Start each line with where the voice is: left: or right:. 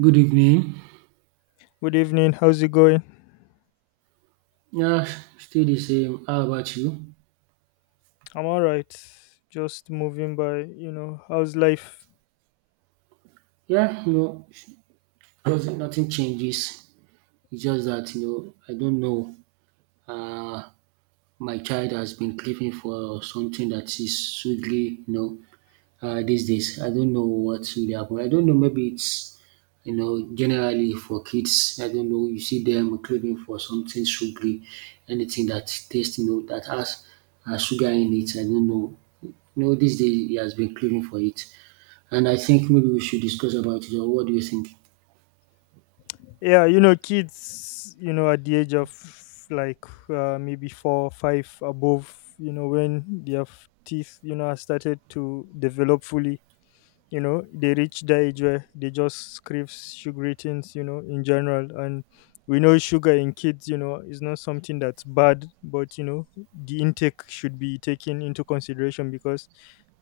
right: Good evening.
left: Good evening. How's it going?
right: Yeah, still the same. How about you?
left: I'm all right. Just moving by, how's life?
right: Yeah, no, nothing changes. It's just that you know, I don't know. Uh, my child has been craving for something that is sweetly, you know, these days. I don't know what's really happened. I don't know. Maybe it's you know, generally for kids, I don't know, you see them craving for something sugary, anything that tastes, you know, that has sugar in it. I don't know. You know, these days he has been craving for it. And I think maybe we should discuss about it. Or what do you think?
left: Yeah, kids, at the age of like maybe four, five above, when their teeth, are started to develop fully. They reach the age where they just crave sugary things in general. And we know sugar in kids is not something that's bad, but the intake should be taken into consideration, because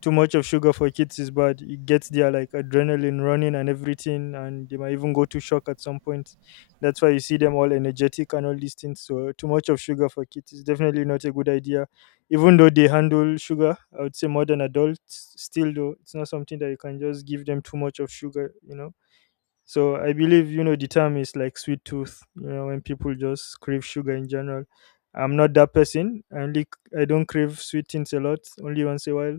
left: too much of sugar for kids is bad. It gets their like adrenaline running and everything, and they might even go to shock at some point. That's why you see them all energetic and all these things. So too much of sugar for kids is definitely not a good idea, even though they handle sugar. I would say more than adults. Still though, it's not something that you can just give them too much of sugar, you know So I believe the term is like sweet tooth, when people just crave sugar in general. I'm not that person. I don't crave sweet things a lot, only once in a while.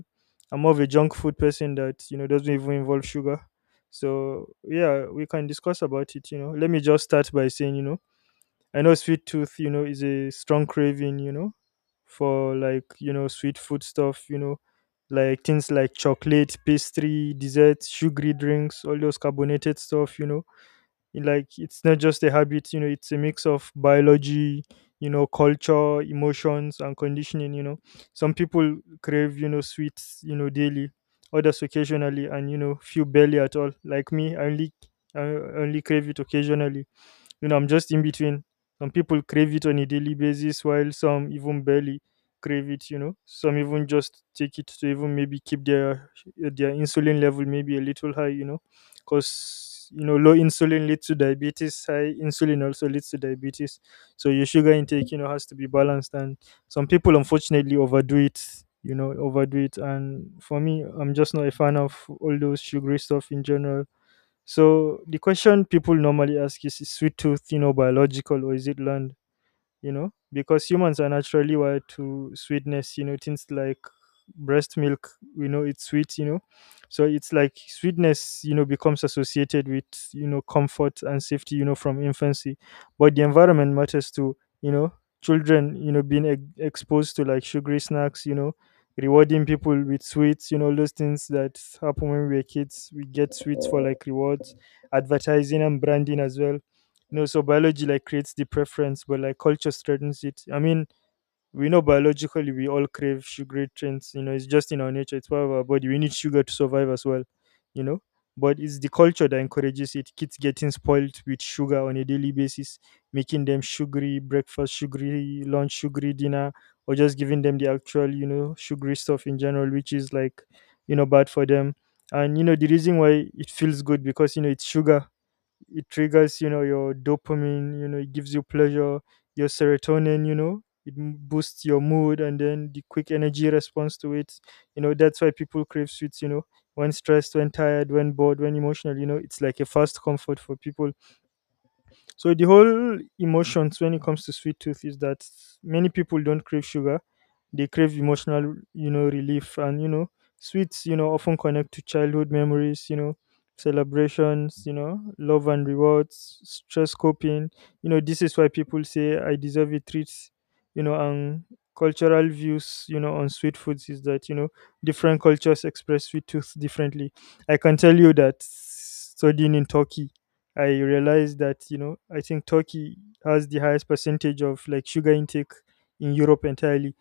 left: I'm more of a junk food person that doesn't even involve sugar. So yeah, we can discuss about it. Let me just start by saying. I know sweet tooth is a strong craving for like sweet food stuff like things like chocolate, pastry, desserts, sugary drinks, all those carbonated stuff. Like, it's not just a habit it's a mix of biology culture, emotions, and conditioning. Some people crave sweets daily, others occasionally, and few barely at all. Like me, I only crave it occasionally, you know, I'm just in between. Some people crave it on a daily basis, while some even barely crave it. Some even just take it to even maybe keep their insulin level maybe a little high. Because low insulin leads to diabetes, high insulin also leads to diabetes. So your sugar intake has to be balanced. And some people unfortunately overdo it. Overdo it. And for me, I'm just not a fan of all those sugary stuff in general. So the question people normally ask is sweet tooth biological, or is it learned? Because humans are naturally wired to sweetness. Things like breast milk, we know it's sweet, you know So it's like sweetness becomes associated with comfort and safety from infancy. But the environment matters too, you know Children, you know, being exposed to like sugary snacks, you know rewarding people with sweets, you know, all those things that happen when we were kids, we get sweets for like rewards. Advertising and branding as well, you know So biology like creates the preference, but like culture strengthens it, I mean, we know biologically we all crave sugary drinks, you know it's just in our nature, it's part of our body, we need sugar to survive as well, you know But it's the culture that encourages it. Kids getting spoiled with sugar on a daily basis, making them sugary breakfast, sugary lunch, sugary dinner, or just giving them the actual sugary stuff in general, which is like bad for them. And the reason why it feels good, because it's sugar. It triggers your dopamine, you know, it gives you pleasure. Your serotonin, you know, it boosts your mood, and then the quick energy response to it, That's why people crave sweets, you know when stressed, when tired, when bored, when emotional, you know it's like a fast comfort for people. So the whole emotions when it comes to sweet tooth is that many people don't crave sugar; they crave emotional, you know, relief. And sweets often connect to childhood memories celebrations love and rewards, stress coping. This is why people say, "I deserve a treat." And cultural views on sweet foods is that different cultures express sweet tooth differently. I can tell you that studying in Turkey, I realized that I think Turkey has the highest percentage of like sugar intake in Europe entirely.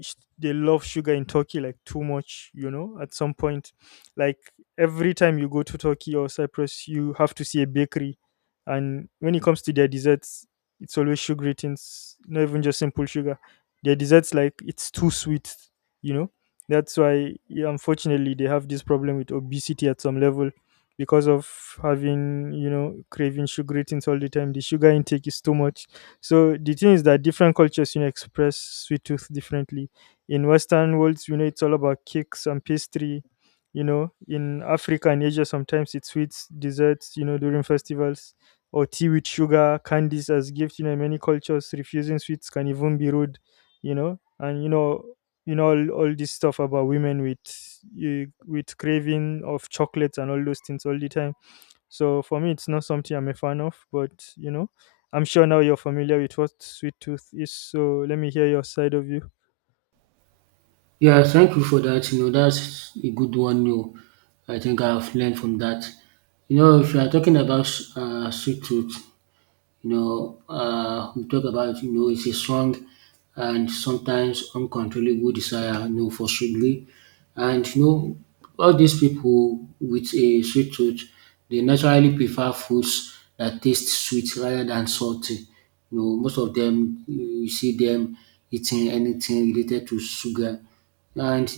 left: They love sugar in Turkey, like too much at some point. Like, every time you go to Turkey or Cyprus, you have to see a bakery. And when it comes to their desserts, it's always sugary things, not even just simple sugar. Their desserts, like, it's too sweet, you know. That's why, yeah, unfortunately they have this problem with obesity at some level, because of having, you know, craving sugary things all the time. The sugar intake is too much. So the thing is that different cultures express sweet tooth differently. In western worlds, you know, it's all about cakes and pastry. In Africa and Asia, sometimes it's sweets, desserts, you know, during festivals, or tea with sugar, candies as gifts, you know In many cultures, refusing sweets can even be rude, you know all this stuff about women with with craving of chocolates and all those things all the time. So for me, it's not something I'm a fan of, but, I'm sure now you're familiar with what sweet tooth is. So let me hear your side of you.
right: Yeah, thank you for that. You know, that's a good one. You, know. I think I've learned from that. You know, if you are talking about street food, you know, we talk about, you know, it's a strong and sometimes uncontrollable desire, you know, for sugary. And, you know, all these people with a sweet tooth, they naturally prefer foods that taste sweet rather than salty. You know, most of them, you see them eating anything related to sugar, and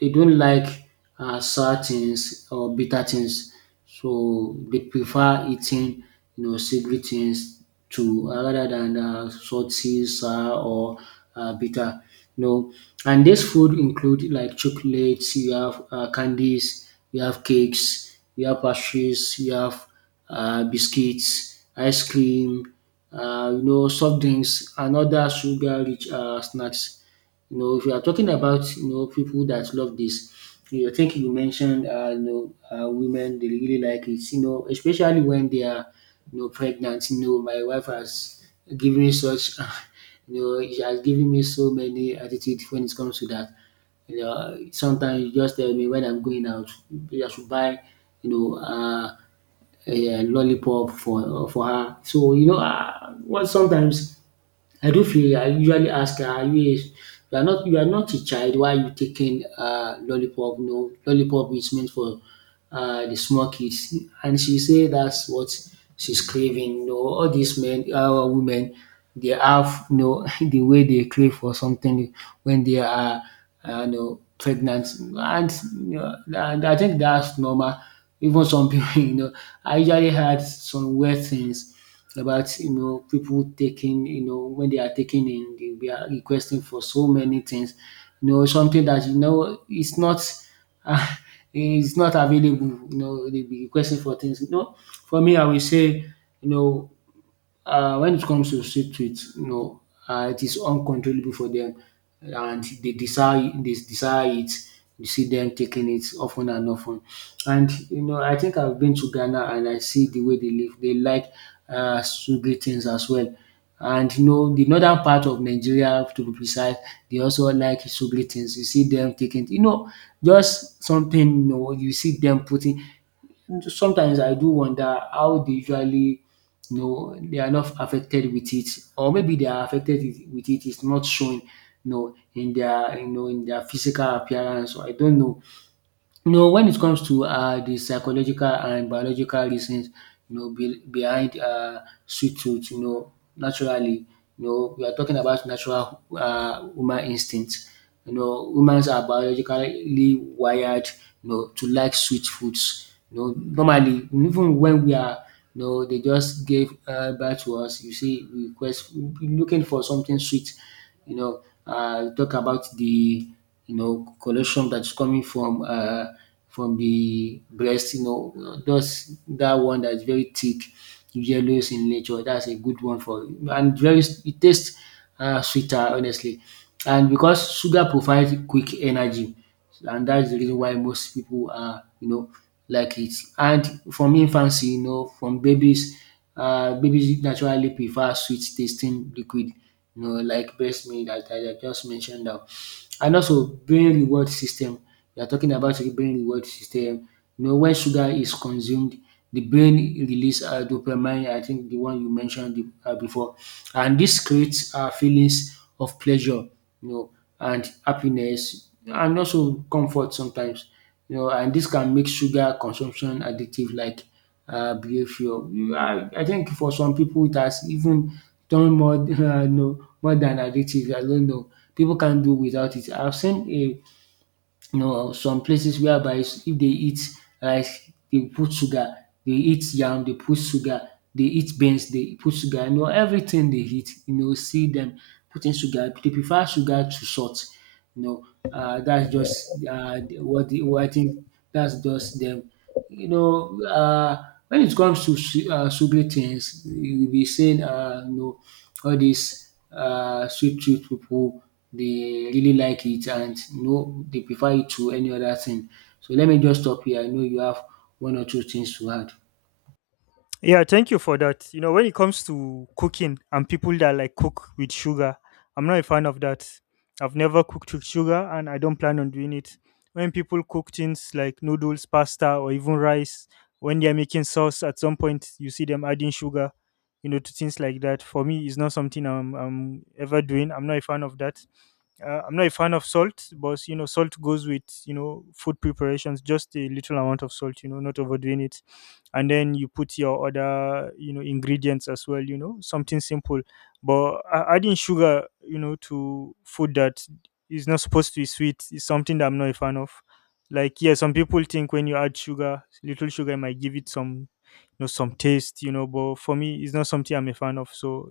right: they don't like sour things or bitter things. So they prefer eating, you know, savory things to rather than salty, sour or bitter. You know, and this food include like chocolates, you have candies, you have cakes, you have pastries, you have biscuits, ice cream, you know, soft drinks, and other sugar-rich snacks. You know, if you are talking about you know people that love this, you know, I think you mentioned you know women they really like it. You know, especially when they are you know pregnant. You know, my wife has given me such you know she has given me so many attitude when it comes to that. You know, sometimes you just tell me when I'm going out, I should buy, you know, a lollipop for her. So you know, what sometimes I do feel I usually ask her, are you a you are not a child, why are you taking lollipop? No, lollipop is meant for the small kids. And she say that's what she's craving. You know, all these men, women, they have you know the way they crave for something when they are you know pregnant. And you know, and I think that's normal. Even some people, you know, I usually had some weird things about you know people taking you know when they are taking in they are requesting for so many things you know something that you know it's not uh, it's not available you know they be requesting for things you know for me I will say you know when it comes to street tweets, you know, it is uncontrollable for them, and they desire it. You see them taking it often and often, and you know, I think I've been to Ghana and I see the way they live. They like sugary things as well. And you know, the northern part of Nigeria, to be precise, they also like sugary things. You see them taking, you know, just something, you know, you see them putting, sometimes I do wonder how they usually you know they are not affected with it, or maybe they are affected with it it's not shown you know in their you know in their physical appearance or I don't know. You know, when it comes to the psychological and biological reasons, you know, behind sweet tooth, you know, naturally, you know, we are talking about natural human instincts. You know, humans are biologically wired, you know, to like sweet foods. You know, normally, even when we are, you know, they just gave birth to us. You see, we request looking for something sweet. You know, talk about the you know, collection that's coming from the breast, you know, those that one that's very thick, yellows in nature. That's a good one for and very it tastes sweeter honestly, and because sugar provides quick energy, and that's the reason why most people are you know like it. And from infancy, you know, from babies, babies naturally prefer sweet tasting liquid. You know, like breast milk, as I just mentioned now. And also brain reward system, we are talking about the brain reward system. You know when sugar is consumed, the brain release dopamine, I think the one you mentioned before, and this creates feelings of pleasure, you know, and happiness and also comfort sometimes, you know, and this can make sugar consumption addictive like behaviour. I think for some people it has even turned more no more than addictive. I don't know. People can't do without it. I've seen a you know some places whereby if they eat rice they put sugar, they eat yam they put sugar, they eat beans they put sugar, you know everything they eat you know see them putting sugar. They prefer sugar to salt you know. That's just what the what I think that's just them you know, when it comes to sweet things, you'll be saying, you know, all these sweet tooth people, they really like it and you know they prefer it to any other thing. So let me just stop here. I know you have one or two things to add.
left: Yeah, thank you for that. When it comes to cooking and people that like cook with sugar, I'm not a fan of that. I've never cooked with sugar and I don't plan on doing it. When people cook things like noodles, pasta, or even rice, when they're making sauce, at some point you see them adding sugar to things like that. For me, it's not something I'm ever doing. I'm not a fan of that. I'm not a fan of salt, but salt goes with food preparations. Just a little amount of salt not overdoing it, and then you put your other ingredients as well. Something simple, but adding sugar to food that is not supposed to be sweet is something that I'm not a fan of. Like yeah, some people think when you add sugar, little sugar, it might give it some some taste but for me, it's not something I'm a fan of. So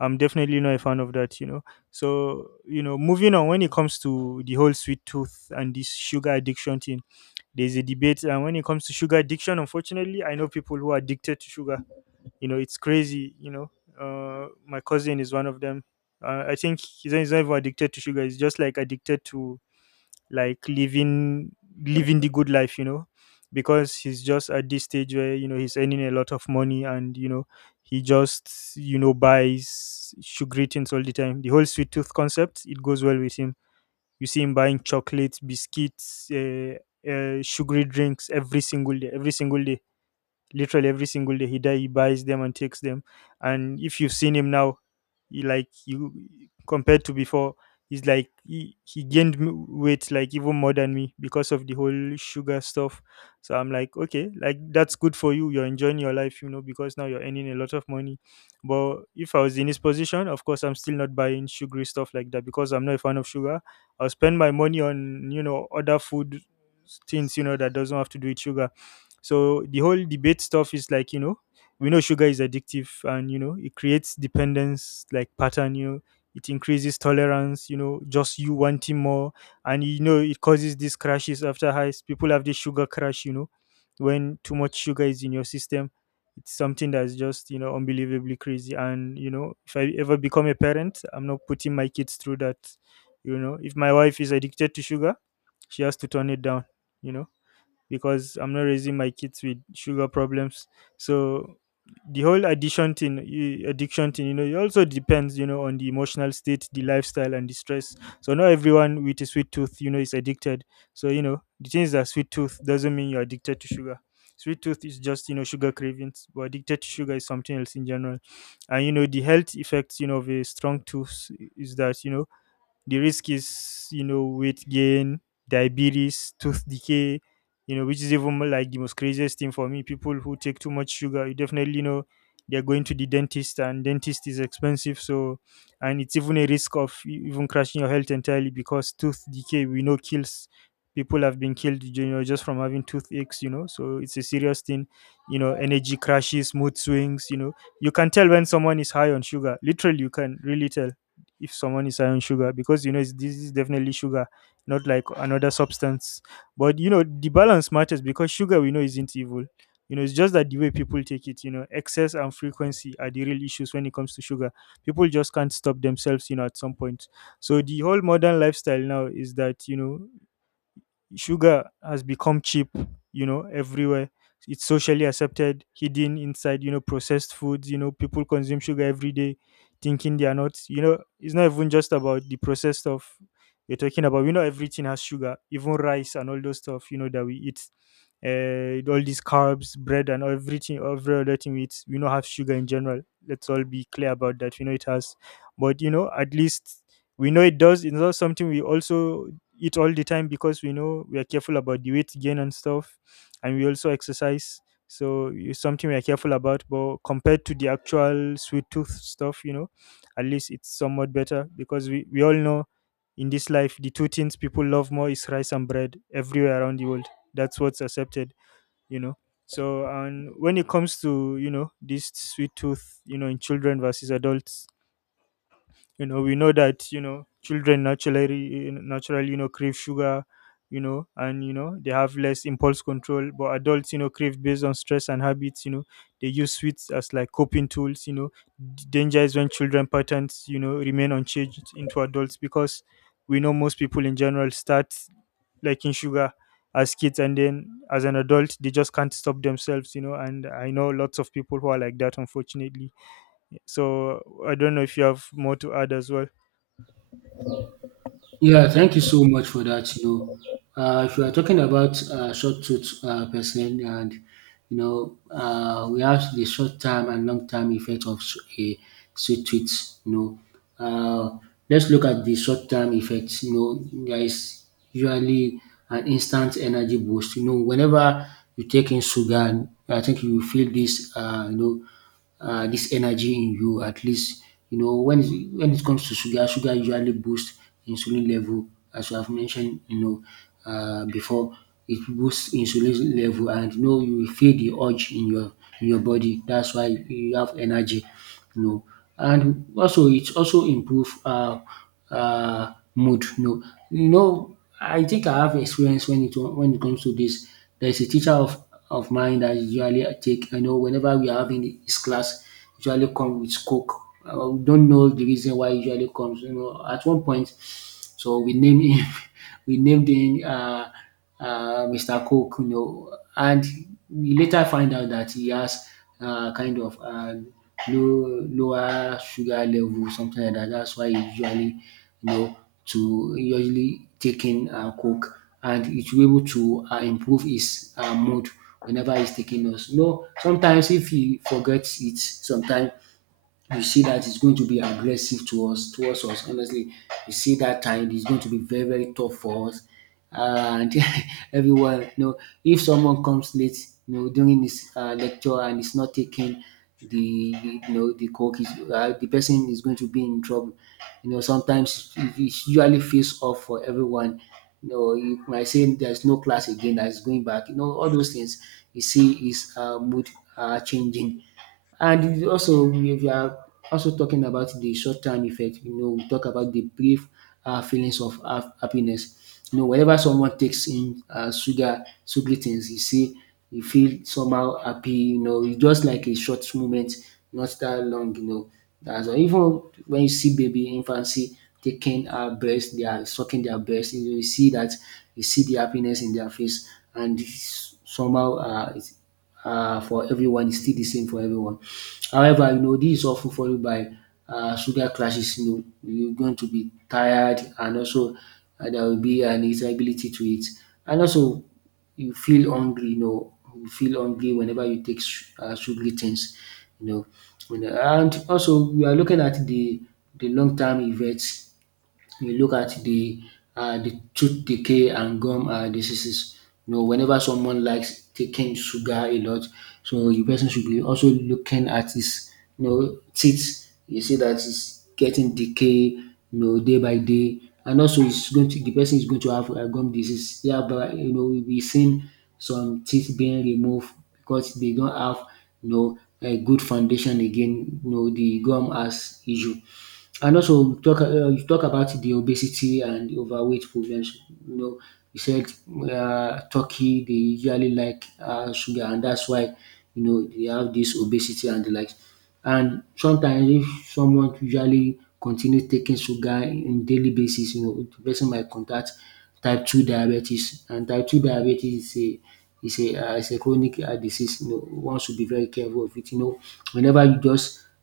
left: I'm definitely not a fan of that. So moving on, when it comes to the whole sweet tooth and this sugar addiction thing, there's a debate. And when it comes to sugar addiction, unfortunately I know people who are addicted to sugar. It's crazy. My cousin is one of them. I think he's not even addicted to sugar. He's just like addicted to like living the good life, you know because he's just at this stage where he's earning a lot of money, and he just buys sugary things all the time. The whole sweet tooth concept, it goes well with him. You see him buying chocolates, biscuits, sugary drinks, every single day, every single day, literally every single day. He buys them and takes them. And if you've seen him now, he, like, you— compared to before, he's like, he gained weight, like, even more than me because of the whole sugar stuff. So I'm like, okay, like, that's good for you, you're enjoying your life, you know because now you're earning a lot of money. But if I was in his position, of course I'm still not buying sugary stuff like that because I'm not a fan of sugar. I'll spend my money on other food things that doesn't have to do with sugar. So the whole debate stuff is like, we know sugar is addictive, and it creates dependence like pattern it increases tolerance just you wanting more. And it causes these crashes after highs. People have this sugar crash when too much sugar is in your system. It's something that's just unbelievably crazy. And if I ever become a parent, I'm not putting my kids through that. If my wife is addicted to sugar, she has to turn it down, you know because I'm not raising my kids with sugar problems. So the whole addiction thing, it also depends on the emotional state, the lifestyle, and the stress. So not everyone with a sweet tooth is addicted. So the thing is that sweet tooth doesn't mean you're addicted to sugar. Sweet tooth is just sugar cravings, but addicted to sugar is something else in general. And the health effects of a strong tooth is that the risk is weight gain, diabetes, tooth decay, which is even more like the most craziest thing for me. People who take too much sugar, you definitely know they're going to the dentist and dentist is expensive. So, and it's even a risk of even crashing your health entirely because tooth decay, we know, kills. People have been killed just from having toothaches. So it's a serious thing. Energy crashes, mood swings, you know. You can tell when someone is high on sugar. Literally, you can really tell food if someone is high on sugar because this is definitely sugar, not like another substance. But the balance matters because sugar, we know, isn't evil. It's just that the way people take it excess and frequency are the real issues when it comes to sugar. People just can't stop themselves at some point. So the whole modern lifestyle now is that sugar has become cheap everywhere. It's socially accepted, hidden inside processed foods. People consume sugar every day thinking they are not. It's not even just about the processed stuff you're talking about. Everything has sugar, even rice and all those stuff that we eat. All these carbs, bread, and everything, every other thing we eat, we know, have sugar in general. Let's all be clear about that. We know it has. But at least we know it does. It's not something we also eat all the time because we know we are careful about the weight gain and stuff, and we also exercise. So it's something we are careful about. But compared to the actual sweet tooth stuff at least it's somewhat better because we all know in this life the two things people love more is rice and bread everywhere around the world. That's what's accepted, you know. So and when it comes to this sweet tooth in children versus adults, we know that children naturally crave sugar. And they have less impulse control, but adults crave based on stress and habits. They use sweets as like coping tools. Danger is when children patterns remain unchanged into adults because we know most people in general start liking sugar as kids, and then as an adult they just can't stop themselves. And I know lots of people who are like that, unfortunately. So I don't know if you have more to add as well.
right: Yeah, thank you so much for that. You know, if you are talking about short tooth person, and you know, we have the short term and long term effect of a sweet tooth. You know, let's look at the short term effect. You know, there is usually an instant energy boost. You know, whenever you take in sugar, I think you feel this. You know, this energy in you at least you know when it comes to sugar sugar usually boosts insulin level as you have mentioned you know before, it boosts insulin level and you know you will feel the urge in your body that's why you have energy you know. And also it also improve mood you know. You know I think I have experience when it comes to this, there is a teacher of mine that usually I take. I know whenever we are having this class, usually come with Coke. I don't know the reason why he usually comes. You know, at one point, so we named him, we named him Mr. Coke. You know, and we later find out that he has kind of low lower sugar level, something like that. That's why he usually, you know to usually taking coke, and it will be able to improve his mood whenever he's taking those. No. Sometimes if he forgets it sometimes you see that it's going to be aggressive towards us. Honestly, you see that time it's going to be very, very tough for us. And everyone, you know, if someone comes late, you know, during this lecture and is not taking the you know the coke, the person is going to be in trouble. You know, sometimes it's usually face off for everyone. You know, you might say there's no class again that is going back. You know, all those things. You see is mood changing. And we you are also talking about the short-term effect, you know, we talk about the brief feelings of happiness. You know, whenever someone takes in sugar, sugary things, you see, you feel somehow happy. You know, it's just like a short moment, not that long. You know, that's all. Even when you see baby infancy taking a breast, they are sucking their breast. You, know, you see that, you see the happiness in their face, and it's somehow for everyone. It's still the same for everyone. However, you know, this is often followed by sugar clashes. You know, you're going to be tired, and also there will be an irritability to it, and also you feel hungry. You know, you feel hungry whenever you take sugary things. You know, and also we are looking at the long term effects. You look at the tooth decay and gum diseases. You know, whenever someone likes taking sugar a lot, so the person should be also looking at his you know teeth. You see that it's getting decay, you know, day by day, and also it's going to the person is going to have gum disease. Yeah, but you know we'll be seeing some teeth being removed because they don't have you know a good foundation again. You know the gum has issue. And also talk you talk about the obesity and overweight problems. You know, you said Turkey they usually like sugar, and that's why you know they have this obesity and the likes. And sometimes if someone usually continue taking sugar in daily basis, you know, the person might contact type two diabetes, and type two diabetes is a is a chronic disease. You know, one should be very careful of it. You know, whenever you just